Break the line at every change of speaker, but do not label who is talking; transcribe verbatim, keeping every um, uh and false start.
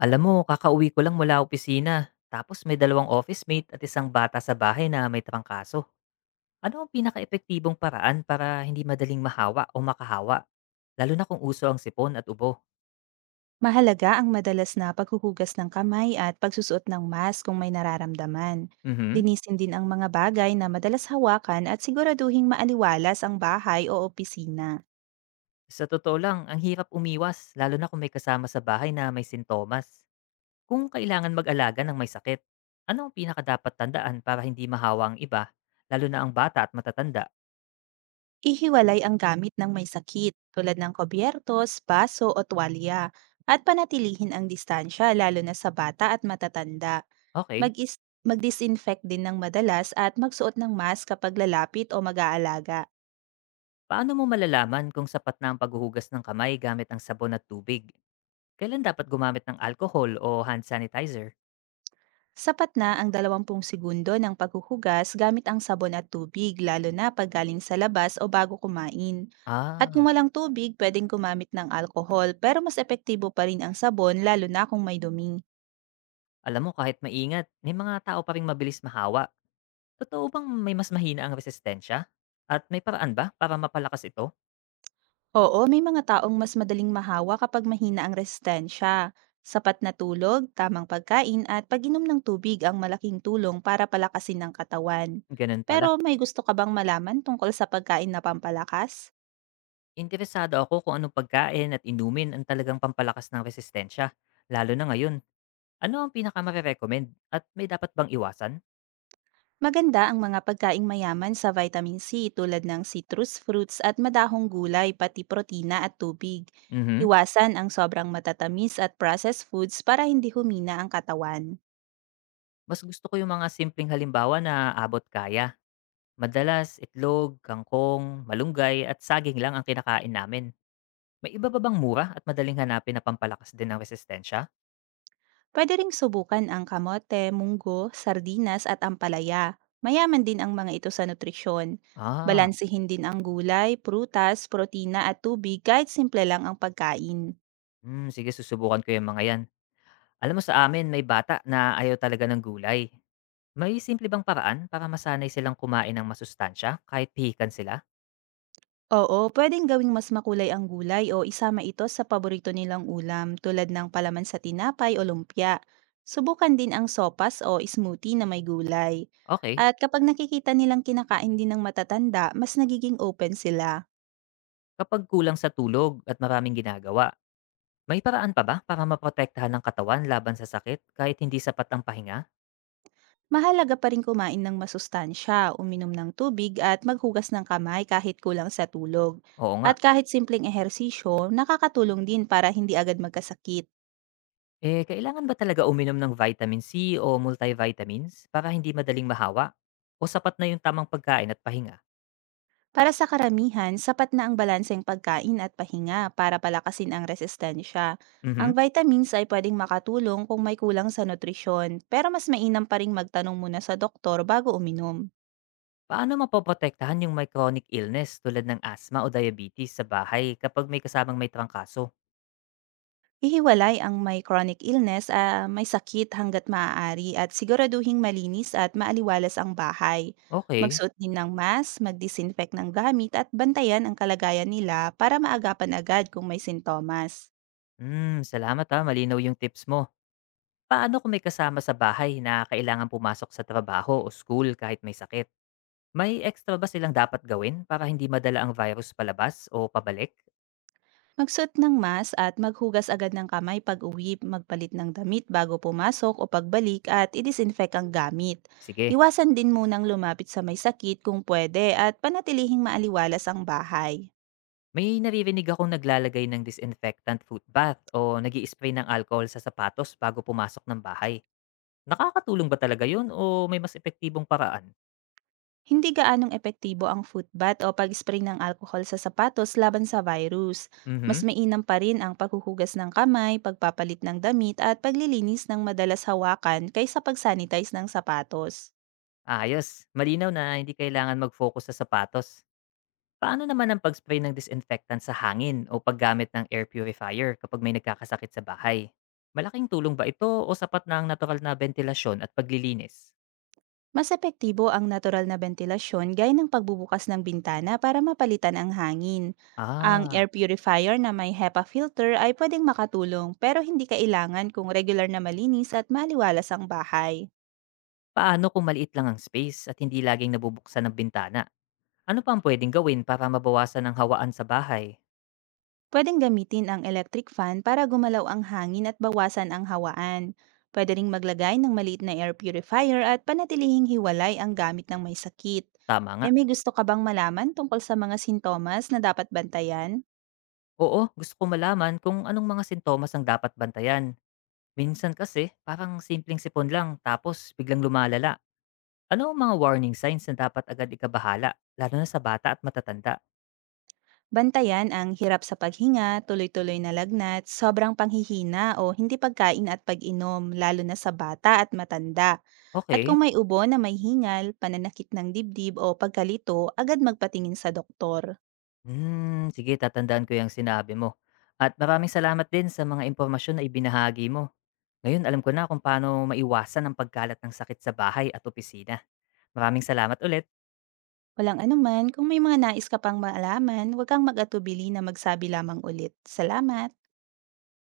Alam mo, kakauwi ko lang mula opisina. Tapos may dalawang office mate at isang bata sa bahay na may trangkaso. Ano ang pinaka-epektibong paraan para hindi madaling mahawa o makahawa? Lalo na kung uso ang sipon at ubo.
Mahalaga ang madalas na paghuhugas ng kamay at pagsusuot ng mask kung may nararamdaman.
Mhm.
Linisin din ang mga bagay na madalas hawakan at siguraduhing maaliwalas ang bahay o opisina.
Sa totoo lang, ang hirap umiwas, lalo na kung may kasama sa bahay na may sintomas. Kung kailangan mag-alaga ng may sakit, ano ang pinaka tandaan para hindi mahawa ang iba, lalo na ang bata at matatanda?
Ihiwalay ang gamit ng may sakit tulad ng kobyertos, baso o tuwalya at panatilihin ang distansya lalo na sa bata at matatanda.
Okay,
Mag-is- mag-disinfect din ng madalas at magsuot ng mask kapag lalapit o mag-aalaga.
paano mo malalaman kung sapat na ang paghuhugas ng kamay gamit ang sabon at tubig? Kailan dapat gumamit ng alcohol o hand sanitizer?
Sapat na ang dalawampung segundo ng paghuhugas gamit ang sabon at tubig, lalo na pag galing sa labas o bago kumain. At kung
Ah,
walang tubig, pwedeng gumamit ng alkohol, pero mas epektibo pa rin ang sabon, lalo na kung may dumi.
alam mo kahit maingat, may mga tao pa ring mabilis mahawa. Totoo bang may mas mahina ang resistensya? At may paraan ba para mapalakas ito?
Oo, may mga taong mas madaling mahawa kapag mahina ang resistensya. Sapat na tulog, tamang pagkain at pag-inom ng tubig ang malaking tulong para palakasin ang katawan.
Ganun
Pero
pala.
may gusto ka bang malaman tungkol sa pagkain na pampalakas?
Interesado ako kung anong pagkain at inumin ang talagang pampalakas ng resistensya. Lalo na ngayon, ano ang pinakamare-recommend at may dapat bang iwasan?
Maganda ang mga pagkaing mayaman sa vitamin C tulad ng citrus fruits at madahong gulay pati protina at tubig.
Mhm.
Iwasan ang sobrang matatamis at processed foods para hindi humina ang katawan.
Mas gusto ko yung mga simpleng halimbawa na abot kaya. Madalas, itlog, kangkong, malunggay at saging lang ang kinakain namin. May iba pa bang mura at madaling hanapin na pampalakas din ng resistensya?
Pwede ring subukan ang kamote, munggo, sardinas at ampalaya. Mayaman din ang mga ito sa nutrisyon.
Ah,
Balansehin din ang gulay, prutas, protina at tubig kahit simple lang ang pagkain.
hmm, sige susubukan ko yung mga yan. Alam mo sa amin, may bata na ayaw talaga ng gulay. May simple bang paraan para masanay silang kumain ng masustansya kahit pihikan sila?
Oo, pwedeng gawing mas makulay ang gulay o isama ito sa paborito nilang ulam tulad ng palaman sa tinapay o lumpia. Subukan din ang sopas o smoothie na may gulay.
Okay.
At kapag nakikita nilang kinakain din ng matatanda, mas nagiging open sila.
Kapag kulang sa tulog at maraming ginagawa, may paraan pa ba para maprotektahan ng katawan laban sa sakit kahit hindi sapat ang pahinga?
Mahalaga pa rin kumain ng masustansya, uminom ng tubig at maghugas ng kamay kahit kulang sa tulog.
Oo nga.
At kahit simpleng ehersisyo, nakakatulong din para hindi agad magkasakit.
Eh, kailangan ba talaga uminom ng vitamin C o multivitamins para hindi madaling mahawa? O sapat na yung tamang pagkain at pahinga?
Para sa karamihan, sapat na ang balanseng pagkain at pahinga para palakasin ang resistensya. Ang
Mhm.
vitamins ay pwedeng makatulong kung may kulang sa nutrisyon, pero mas mainam pa rin magtanong muna sa doktor bago uminom.
Paano mapoprotektahan yung may chronic illness tulad ng asthma o diabetes sa bahay kapag may kasamang may trangkaso?
Ihiwalay ang may chronic illness, ah, may sakit hanggat maaari at siguraduhing malinis at maaliwalas ang bahay.
Okay.
Magsuot din ng mask, mag-disinfect ng gamit at bantayan ang kalagayan nila para maagapan agad kung may sintomas.
Hmm, salamat ha, malinaw yung tips mo. Paano kung may kasama sa bahay na kailangan pumasok sa trabaho o school kahit may sakit? May extra ba silang dapat gawin para hindi madala ang virus palabas o pabalik?
Magsuot ng mask at maghugas agad ng kamay pag-uwi, magpalit ng damit bago pumasok o pagbalik at i-disinfect ang gamit.
Sige.
Iwasan din munang lumapit sa may sakit kung pwede at panatilihing maaliwalas ang bahay.
May naririnig akong naglalagay ng disinfectant foot bath o nag spray ng alcohol sa sapatos bago pumasok ng bahay. Nakakatulong ba talaga yun o may mas epektibong paraan?
Hindi gaanong epektibo ang foot bath o pag-spray ng alkohol sa sapatos laban sa virus. Mas
Mhm,
mainam pa rin ang paghuhugas ng kamay, pagpapalit ng damit at paglilinis ng madalas hawakan kaysa pagsanitize ng sapatos.
ayos. Malinaw na hindi kailangan mag-focus sa sapatos. Paano naman ang pag-spray ng disinfectant sa hangin o paggamit ng air purifier kapag may nagkakasakit sa bahay? Malaking tulong ba ito o sapat na ang natural na ventilasyon at paglilinis?
Mas epektibo ang natural na bentilasyon gaya ng pagbubukas ng bintana para mapalitan ang hangin. Ang
Ah,
air purifier na may HEPA filter ay pwedeng makatulong pero hindi kailangan kung regular na malinis at maliwalas ang bahay.
paano kung maliit lang ang space at hindi laging nabubuksan ang bintana? Ano pa ang pwedeng gawin para mabawasan ang hawaan sa bahay?
Pwedeng gamitin ang electric fan para gumalaw ang hangin at bawasan ang hawaan. Pwede ring maglagay ng maliit na air purifier at panatilihing hiwalay ang gamit ng may sakit.
Tama nga.
E may gusto ka bang malaman tungkol sa mga sintomas na dapat bantayan?
Oo, gusto ko malaman kung anong mga sintomas ang dapat bantayan. Minsan kasi, parang simpleng sipon lang tapos biglang lumalala. Ano ang mga warning signs na dapat agad ikabahala, lalo na sa bata at matatanda?
Bantayan ang hirap sa paghinga, tuloy-tuloy na lagnat, sobrang panghihina o hindi pagkain at pag-inom, lalo na sa bata at matanda. At
Okay.
kung may ubo na may hingal, pananakit ng dibdib o pagkalito, agad magpatingin sa doktor.
Hmm, sige, tatandaan ko yung sinabi mo. At maraming salamat din sa mga impormasyon na ibinahagi mo. Ngayon, alam ko na kung paano maiwasan ang pagkalat ng sakit sa bahay at opisina. Maraming salamat ulit.
Walang anuman, kung may mga nais ka pang malaman, huwag kang mag-atubili na magsabi lamang ulit. Salamat!